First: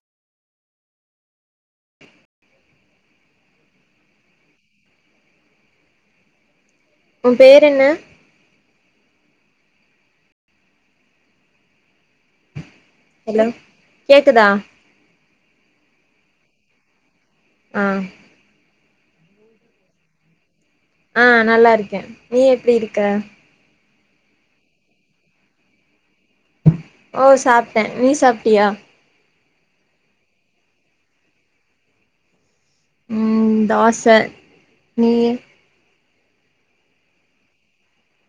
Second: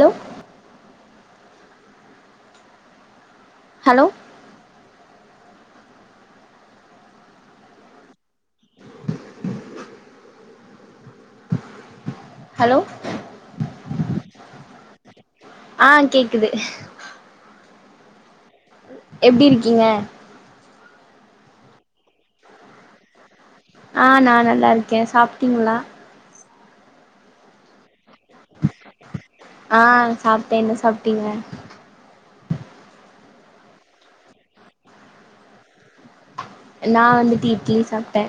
Low hello உ பேர் என்ன ஹலோ ஹலோ கேக்குதா ஆ கேக்குது ஆஹ் எப்டி இருக்கீங்க ஆ நல்லா இருக்க நீ எப்டி இருக்க ஆ நா நல்லா இருக்க சாப்ட்டீங்களா ஓ சாப்ட்ட நீ சாப்டியா ஆ‌ சாப்ட்டே என்ன சாப்ட்டீங்க ம் தோச நீ நா வந்துட்டு இட்லி சாப்ட்ட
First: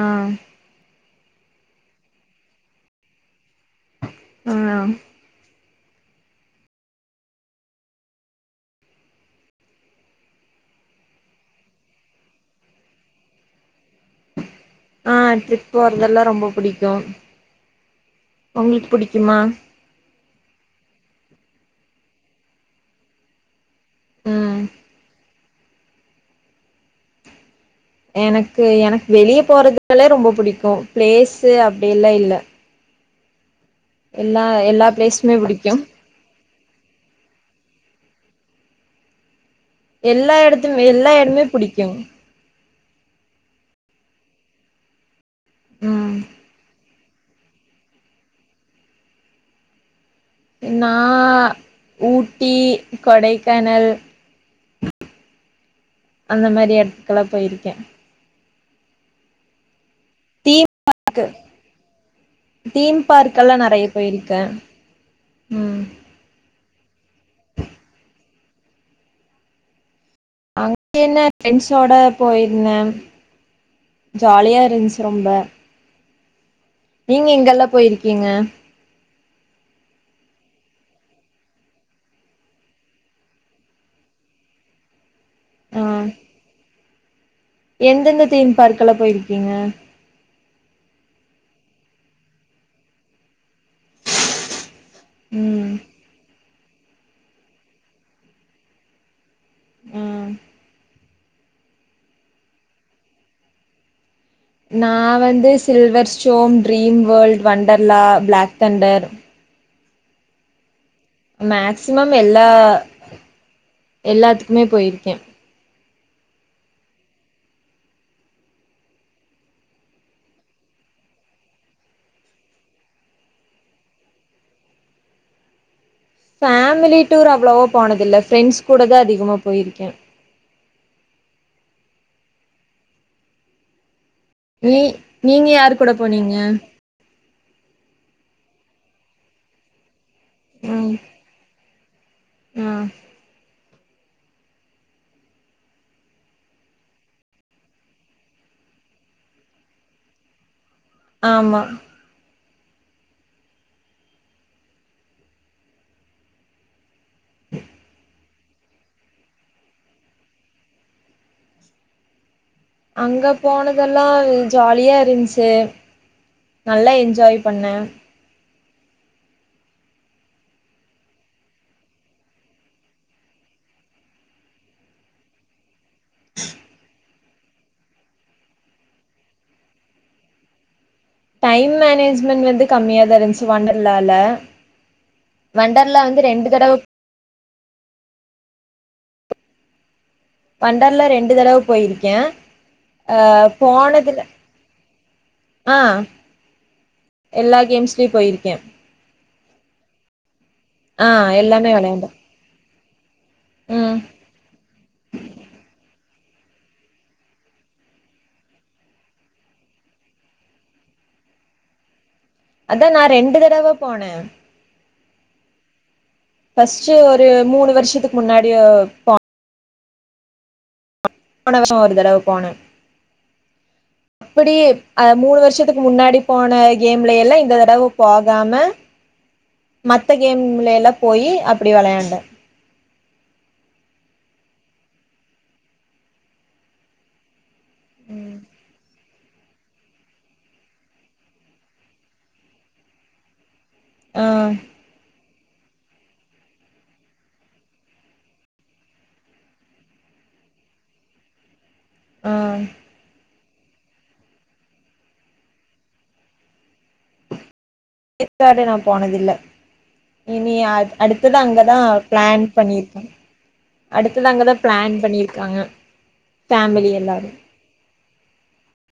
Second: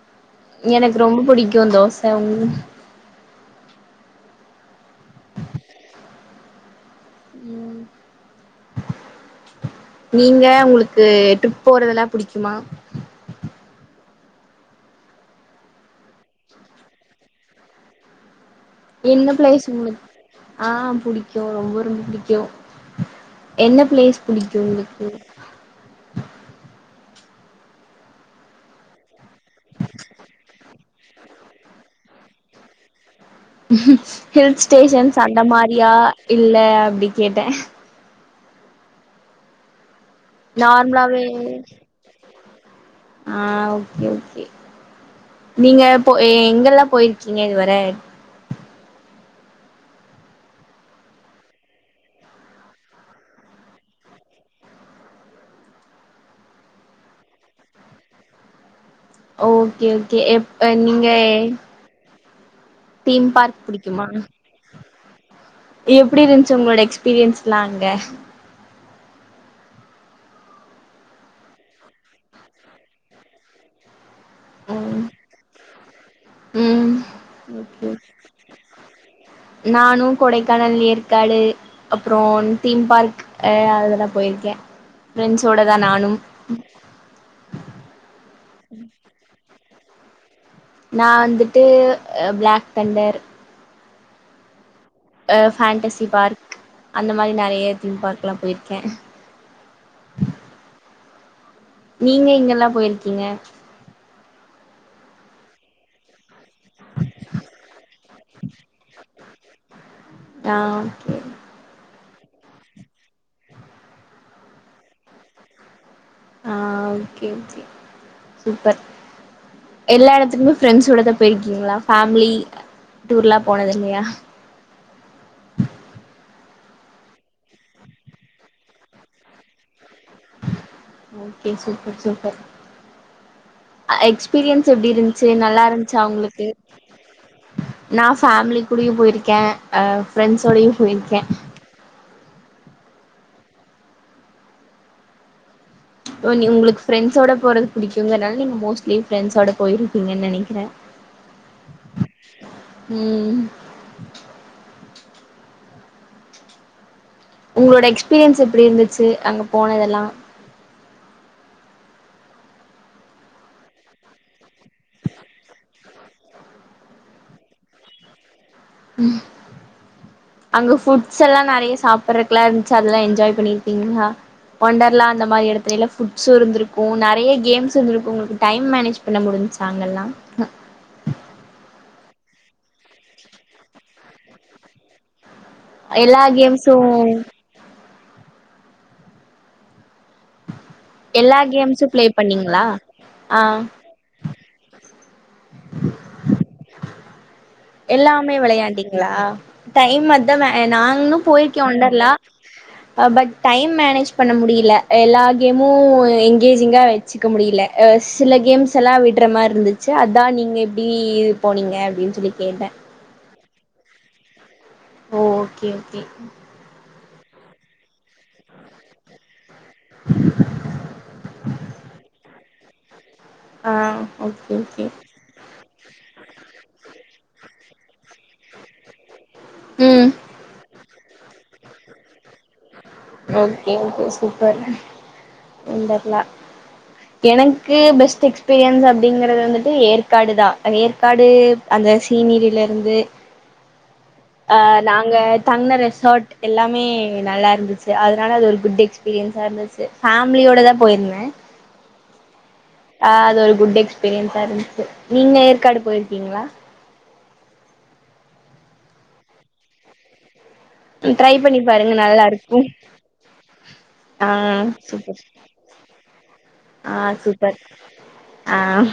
ஆ எனக் ரொம்ப பிடிக்கு தோச உங் மா ம் நீங்க உங்ளுக்கு ட்ரிப் போறதுலா புடிக்குமா ஆ ட்ரிப் போறதெல்லா ரொம்ப பிடிக்கு என்ன பிளேஸ் உங்ளு ஆ புடிக் கு ரொம்ப ரொம்ப பிடிக்கு என்ன பிளேஸ் பிடிக்கு ம் உங்களுக்கு எனக்கு எனக்கு வெளிய போறதுனால ரொம்ப புடிக்கு பிளேசு அப்டியெல்லா இல்ல எல்லா ஹில் எல்லா ஸ்டேஷன்ஸ் பிளேஸுமே அந்த புடிக்கு மாரியா இல்ல அப்டி கேட்ட எல்லா எடத்துமே எல்லா நார்மலாவே இடமே புடிக்கு ஆ ஓகே ஓகே நீங்க ம் போ எ எங்கெல்லா போய்ருக் இங்க இதுவர நா ஊட்டி கொடைக்கானல் அந்த மாரி எடத்துக்கெல்லா போய்ருக்க ஓகே கே தீம் எப்ப நீங்க பார்க்கு தீம் பார்க்கெலா நறைய போயிருக்க எப்படி இருந்துச்சு உங்களோட எக்ஸ்பீரியன்ஸ் லா அங்க அங்க என்ன பிரண்ட்ஸ்ஸோட போயிருந்த ஜாலியா ம் இருந்துச்சு ரொம்ப ம் நீங்க எங்கெல்லா போயிருக்கீங்க நானும் கொடைக்கானல் ஏற்காடு அப்புறம் தீம் பார்க் அதெல்லாம் போயிருக்கேன் பிரரெண்ட்ஸோட ஆ தான் நானும் [inaudible] எந்தெந்த தீன் பார்க்க எல போயிருக்கீங்க நா வந்துட்டு ப்ளாக் தண்டர் அ ம் ஃபேன்டசி பார்க் அந்த மாரி நெறயா தீம் பார்க்ல்லாம் போயிருக்கே உம் நீங்க இங்கெல்லா போயிருக்கீங்க நா வந்து silver storm dream world Wonderla black thunder ஆம் மேக்சிமம் எல்லா எல்லாத்துக்குமே போயிருக்கேன் ஆ சூப்பர் எல்லா இடத்துக்குமே ஆஹ் ஓகே ஓகே சூப்பர் எல்லா இடத்துக்குமே பிரண்ட்ஸ்சோடதா போயிருக்கீங்களா மினி டூர்லாம் போனது இல்லையா ஃபேமிலி டூர் அவ்வளவோ போனதில்லை ஃப்ரெண்ட்ஸ் கூட தான் அதிகமா போயிருக்கேன் ஓகே ஓகே சூப்பர் சூப்பர் எக்ஸ் எக்ஸ்பீரியன்ஸ் நீ எப்படி இருந்துச்சு நீங்க நல்லா யாரு கூட இருந்துச்சா போனீங்க உங்களுக்கு நான் ஃபேமிலி கூடயோ போயிருக்க அ பிரண்ட்ஸ்ஸோடயும் ம் போயிருக்கேன் ஆ இ நீ உங்களுக்கு ஃப்ரெண்ட்ஸோட போறது பிடிக்குங்கனால நீங்க மோஸ்ட்லி பிரரெண்ட்ஸோட போயிருக்கீங்கன்னு நினைக்கிறேன் ஆமா ம் உங்களோட எக்ஸ்பீரியன்ஸ் எப்படி இருந்துச்சு அங்க போனதெல்லாம் அங்க போனதெல்லாம் ஜாலியா இருந்ச்சு நல்லா என்ஜாய் பண்ண ம் அங்க ஃபுட்ஸ் எல்லாம் நிறைய சாப்பிடுறதுக்கு எல்லாம் இருந்துச்சு அதெல்லாம் என்ஜாய் பண்ணிருக்கீங்களா ஒண்டர்லாம் அந்த மாதிரி எடத்துல ஃபுட்ஷுஇருந்திருக்கும் நிறைய கேம்ஸ் இருந்திருக்கும் உங்களுக்கு டைம் மேனேஜ் பண்ண முடிஞ்சச்சா அங்கல்லாம் டைம் மேனேஜ்மெண்ட் வந்து கம்மியாதா இருந்துச்சு வண்டர்லால வண்டர்லா எல்லா வந்து ரெண்டு தடவ கேம்ஸு வண்டர்லா ரெண்டு எல்லா தடவ கேம்ஸு ப்ளே போயிருக்கே பண்ணீங்களா ஆ அஹ் போனதுல ஆ எல்லா கேம்ஸ்லயு எல்லாமே போயிருக்கே வெளையாண்டிங்ளா டைம் த ஆ நாங்ளு போயிருக்கேன் எல்லாமே வெளையாண்டே வொண்டர்லா பட் டைம் ம் மேனேஜ் பண்ண முடில எல்லா கேமும் என்ங்கேஜிங்கா வச்சுக்க முடில சில கேம்ஸ் எல்லாம் விட்ற மாரி இருந்துச்சு அதான் நீங்க எப்டி இது போனீங்க அப்டின்னு சொல்லி கேட்டே அதான் நான் ரெண்டு தட தடவ போனே ஓஹ் ஓக்கே ஓக்கே ஃபர்ஸ்ட்டு ஒரு மூணு வருஷத்துக்கு முன்னாடியோ ப [inaudible] போன வருஷோ ஒரு தடவ போனே ஆ ஓகே அப்டி ஓகே அஹ் மூணு வருஷம் துக்கு முன்னாடி போன கேம்ல எல்லாம் இந்த தடவ போகாம ம் மத்த கேம்ல எல்லாம் போய் அப்டி விளையாண்டே ஓக்கே ஓக்கே சூப்பர் தெர்ல எனக் கு பெஸ்ட் ம். எஸ்பீரியன்ஸ் அப் அப்படிங்கிறது வந்துட்டு ஏற்காடுதான் ஏற்காடு அந்த சீனிரில இருந்து ஆ அஹ் நாங்க தங்ன ரெசார்ட் எல்லாமே நல்லா இருந்துச்சு அதனால அது ஒரு குட் எக்ஸ்பீரியன்ஸா இருந்துச்சு ஃபேமிலியோடதா போயிருந்தேன் ஆ ஆ அது ஒரு குட் எக்ஸ்பீரியன்ஸா இருந்துச்சு நீங்க ஏற்காடு போயிருக்கீங்ளா ஏற்காடு நா போனதில்ல இனி அ ட்ரை அடுத்ததா பண்ணி அங்கதா பாருங்க நல்லா பிளான் இருக்கு பண்ணிருக்கேன் ஆ அடுத்தது அங்கதான் பிளான் சூப்பர் பண்ணிருக்காங்க ஃபேமிலி ஆ எல்லாரு சூப்பர் ஆ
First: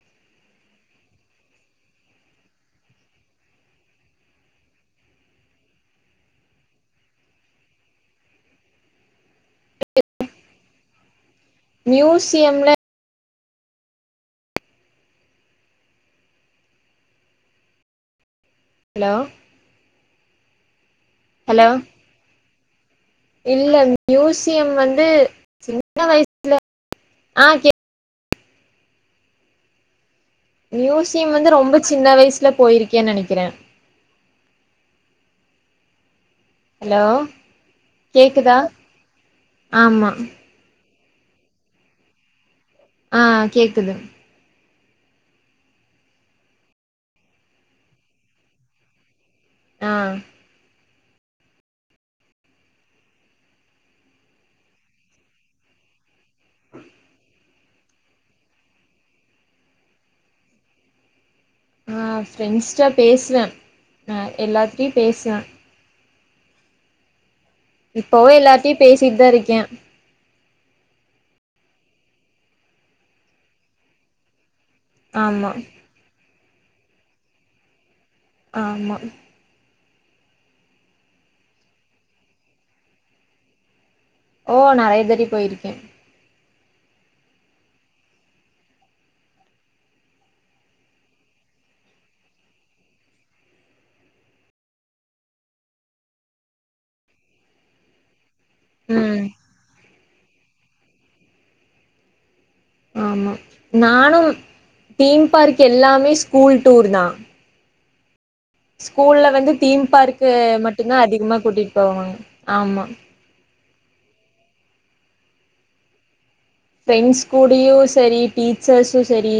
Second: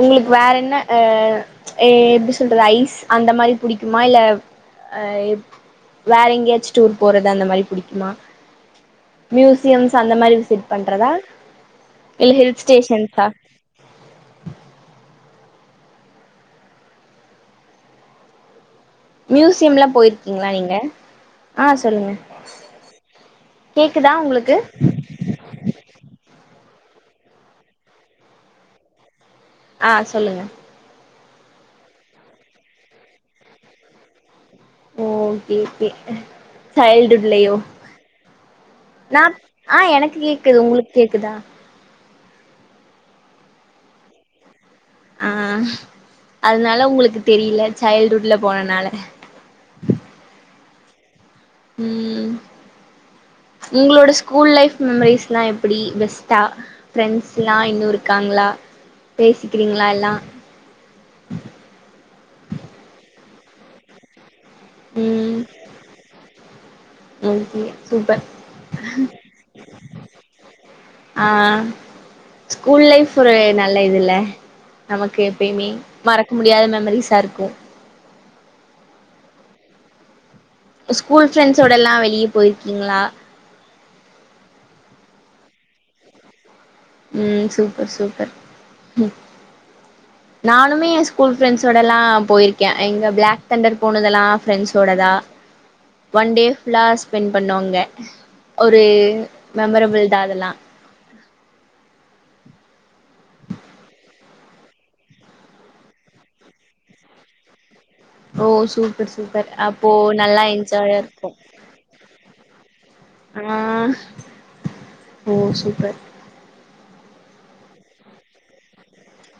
உங்களுக்கு வேற என்ன அ எப்டி சொல்றது ஐஸ் அந்த மாரி புடிக்குமா இல்ல அ வேற எங்கேயாச்சு டூர் போறது அந்த மாரி புடிக்குமா மியூசியம்ஸ் அந்த மாரி விசிட் பண்றதா இல்ல மியூசியம்ல ஹில்ஸ்டேஷன்ஸ்ஸா ஹலோ மியூசியம்ல்லா போயி ருக்கீங்ளா நீங்க ஆ ஹலோ சொல்லுங்க இல்ல கேக்குதா உங்களுக்கு மியூசியம் வந்து சின்ன வய சில ஆ கே ஆ சொல்லுங்க ஸியம் வந்து ரொம்ப சின்ன வயசுல போயிருக்கேன்னு நெனைக்கிறே ஓ ஓகே ஓகே ஹலோ சைல்டுவுட்லேயோ கேக்குதா நா ஆஹ் ஆமா எனக்கு கேக்குது உங்ளுக் கேக்குதா ஆ கேக்குது ஆ அதனால உங்களுக்கு தெரியில சைல்டுவுட்ல போனனால ஆ ம் உங்களோட ஸ்கூல் லைஃப் மெமரிஸ்லா எப்டி பெஸ் தா ஃப்ரெண்ஸ் எல்லா இன்னு இருக்காங்களா பேசிக்கிறீங்களா எல்லா ஆ ஃப்ரெண்ட்ஸ்ட பேசுவே [inaudible] எல்லார்டையு ம் பேசுவே ஓகே சூப்பர் இப்பவு எல்லார்டையு பேசிட்டுதா இருக்கே ஆ ஸ்கூல் லைஃப் ஒரு நல்ல இதுல்ல நமக்கு ஆமா எப்பயுமே மறக் முடியாத மெமரிஸா இருக்கும் ஆமா ஸ்கூல் ஃப்ரெண்ட்ஸோடலா வெளிய போயிருக்கீங்களா ஓ நெறைய தட்டி போயிருக்கே ம் சூப்பர் சூப்பர் நானுமே ஸ்கூல் ஃப்ரெண்ட்ஸோடலா போயிருக்கே இங்க பிளாக்தெண்டர் போனதெலா ஃப்ரெண்ட்ஸ் ஓட தா ஒன் டே ஃபுல்லா ஸ்பெண்ட் பண்ணோ அங்க ஒரு ம் மெமரபுள் [unintelligible] அதெல்லா ஆமா நானு தீம் பார்க் எல்லாமே ஸ்கூல் டூரு தா ஓ சூப்பர் ஸ்கூல்ல சூப்பர் வந்து தீம் அப்போ பார்க்கு நல்லா என்ஜாயா மட்டு்தா இருக்கு அதிகமா கூட்டிட்டு போவாங்க ஆமா ஆஹ் ஓ சூப்பர் ஃப்ரெண்ட்ஸ் கூடயு செரி டீச்சர்ஸு செரி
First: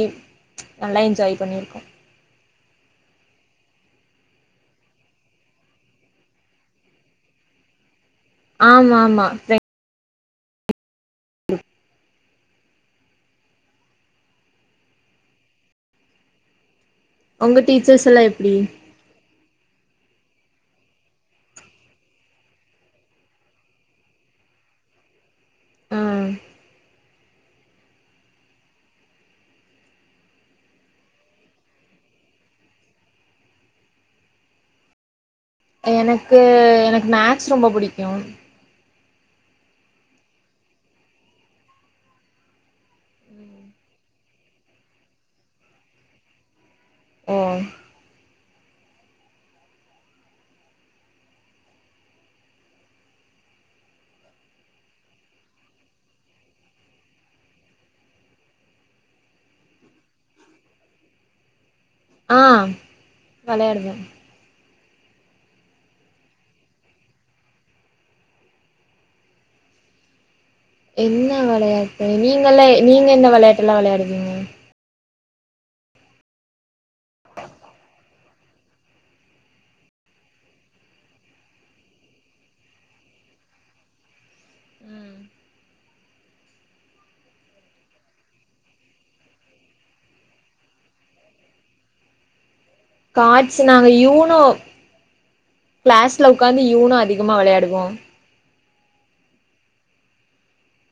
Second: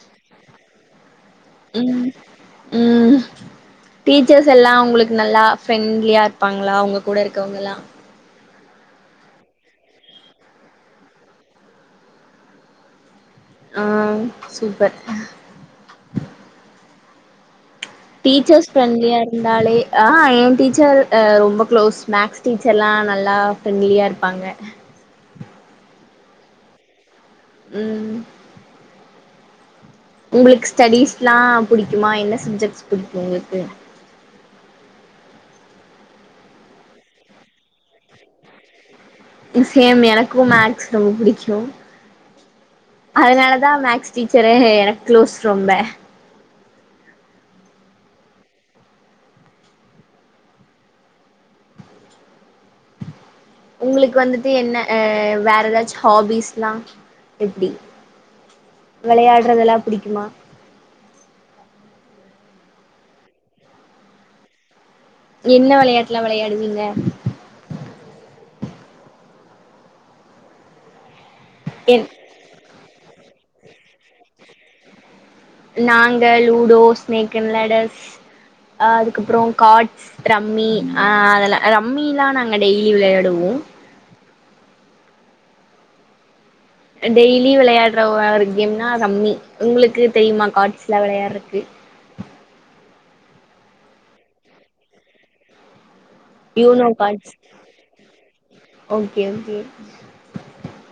நல்லா என்ஜாய் பண்ணிருக்கோ ம் ம் டீச்சர்ஸ் எல்லாப் உங்களுக்கு நல்லா ஃப்ரெண்ட்லியா இருப்பாங்களா உங்க கூட இருக்கவங்க எல்லாம் ஆமா ஆமா ஃப்ரெண் ஆ சூப்பர் உங்கட் டீச்சர்ஸ் ஃப்ரெண்ட்லியா இருப் இருந்தாலே ஆ ஏ டீச்சர் எ ரொம்ப குளோஸ் மேக்ஸ் டீச்சர்லா நல்லா ஃப்ரெண்லியாருப்பாங்க ஆ ம் உங்ளுக்கு ஸ்டடிஸ்ல்லா புடிக்குமா என்ன சப்ஜெக்ட்ஸ் புடிக்கு உங்ளுக்கு எனக்கு எனக்கு மேக்ஸ் ரொம்ப புடிக்கு சேம் எனக்கூ மேக்ஸ் ரொம்ப பிடிக்கு அதனாலதா மேக்ஸ் டீச்சரே எனக்கு க்ளோஸ் ரொம்ப ஓ உங்ளுக்கு வந்துட்டு என்ன அ வேற எதாச்சு ஹாபீஸ்ல்லா எப்டி வெளையாட்றதெல்லா புடிக்குமா ஆ வெளையாடுவோ என்ன வெளையாட்லா வெளையாடுவீங்க என்ன [unintelligible] என் வெளயாட்டு நீங்கல்லா எ நீங்க என்ன வெளாட்டு எல்லா வெளாடுவீங்க நாங்க லூடோ, ஸ்னேக் அண்ட் லெடர்ஸ் அ அதுக்கப்பறோ கார்ட்ஸ் ரம்மி அ அதெல்லா ரம்மி எல்லா நாங்க டெய்லி விளையாடுவோம் டெய்லி விளையாடுற ஒரு கேம்னா ரம்மி உங்களுக்கு தெரியுமா கார்ட்ஸ்ல்லா விளையாடுறக்கு கார்ட்ஸ் நாங்க யூனோ கிளாஸ்ல உடக்காந்து யூனோ அதிகமா வெளையாடுவோ ஓக்கே ஓகே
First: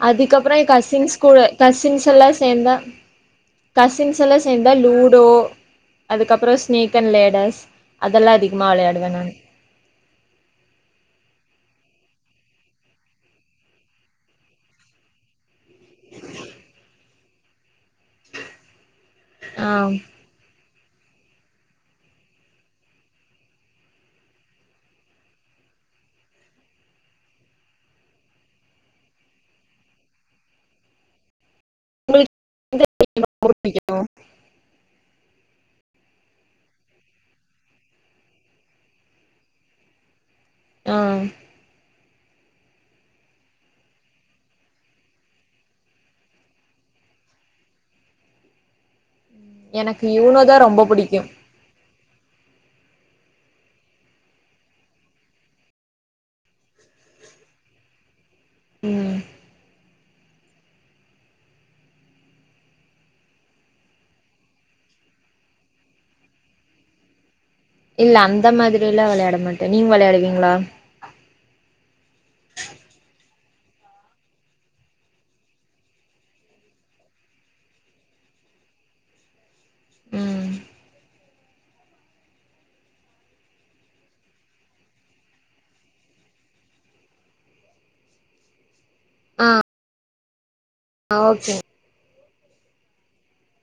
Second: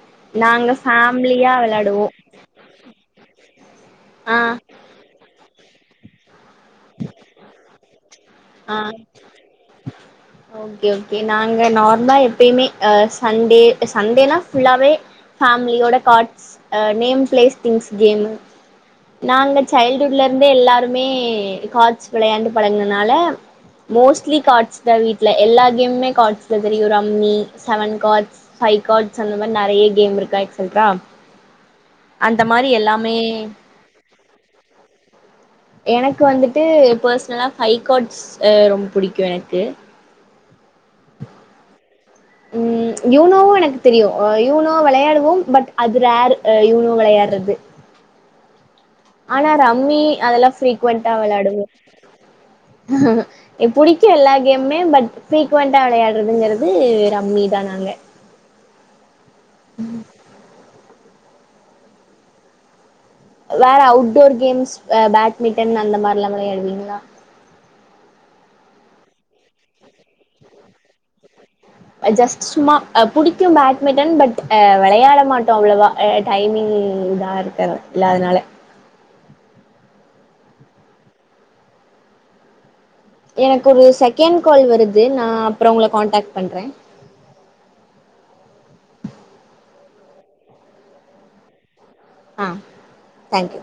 அதுக்கப்புறொ எ நாங்க கசின்ஸ் கூட ஃபேமிலியா கசின்ஸ் வெளையாடுவோ எல்லா சேந்தா கசின்ஸ் எல்லா ஆ சேர்ந்தா லூடோ அதுக்கப்பறோ ஸ் ஸ்நேக் அன் லேடெர்ஸ் ஆ ஓக்கே ஓகே நா நாங்க நார்ம்லா எப்பயுமே அ சண்டே சண்டேனா ஃபுல்லாவே ஃபேமிலியோட cards name place things game நாங்க ஆ சைல்டுட்லருந்தே எல்லாரு மே காட்ஸ் விளையாண்டு பழகுனனால மோஸ்ட்லி கார்ட்ஸ் தா வீட்டுல எல்லா கேம்மே கார்ட்ஸ்ல தெரியும் rummy seven cards five cards அந்த மாரி நெறய கேம் இருக்கா எக்சட்றா உங்களுக்கு அந்த மாரி எல்லாமே புடிக்கு எனக்கு வந்துட்டு பர்சனலா ஃபை கார்ட்ஸ் ரொம்ப பிடிக்கும் எனக்கு ஆ ம் யூனோவு எனக்கு தெரியு யூனோ வெளையாடுவோ பட் அது ரேர் யூனோ வெளையாடுறது ஆனா ரம்மி எனக்கு யூனோ அதெல்லா தா ரொம்ப ஃபிரிக்குவண்ட்டா புடிக்கு வெளையாடுவோ எ புடிக்கு எல்லா கேமுமே பட் ஃப்ரீகுவண்டா விளையாடுறதுங்கிறது ரம்மிதா நாங்க உம் உம் வேற அவுட்டோர் கேம்ஸ் அஹ் பேட்மிட்டன் அந்த மார்லா வெளையாடுவீங்களா இல்ல அந்த மாதிரிலா வெளையாட மாட்டோ நீங்க வெளையாடுவீங்ளா ஐ ஜெஸ்ட் சும்மா அஹ் புடிக் த்து பேட்மிட்டன் பட் அஹ் வெளையாட மாட்டே அவ்ளவா அஹ் டைமிங் இதா இருக்குல்ல அதனால உம் எனக்கு ஒரு செகண்ட் கால் வருது நா அப்ற உங்கள கான்டக்ட் பண்றே ஆஹ் ஓகே ஆஹ் தேங்க்யூ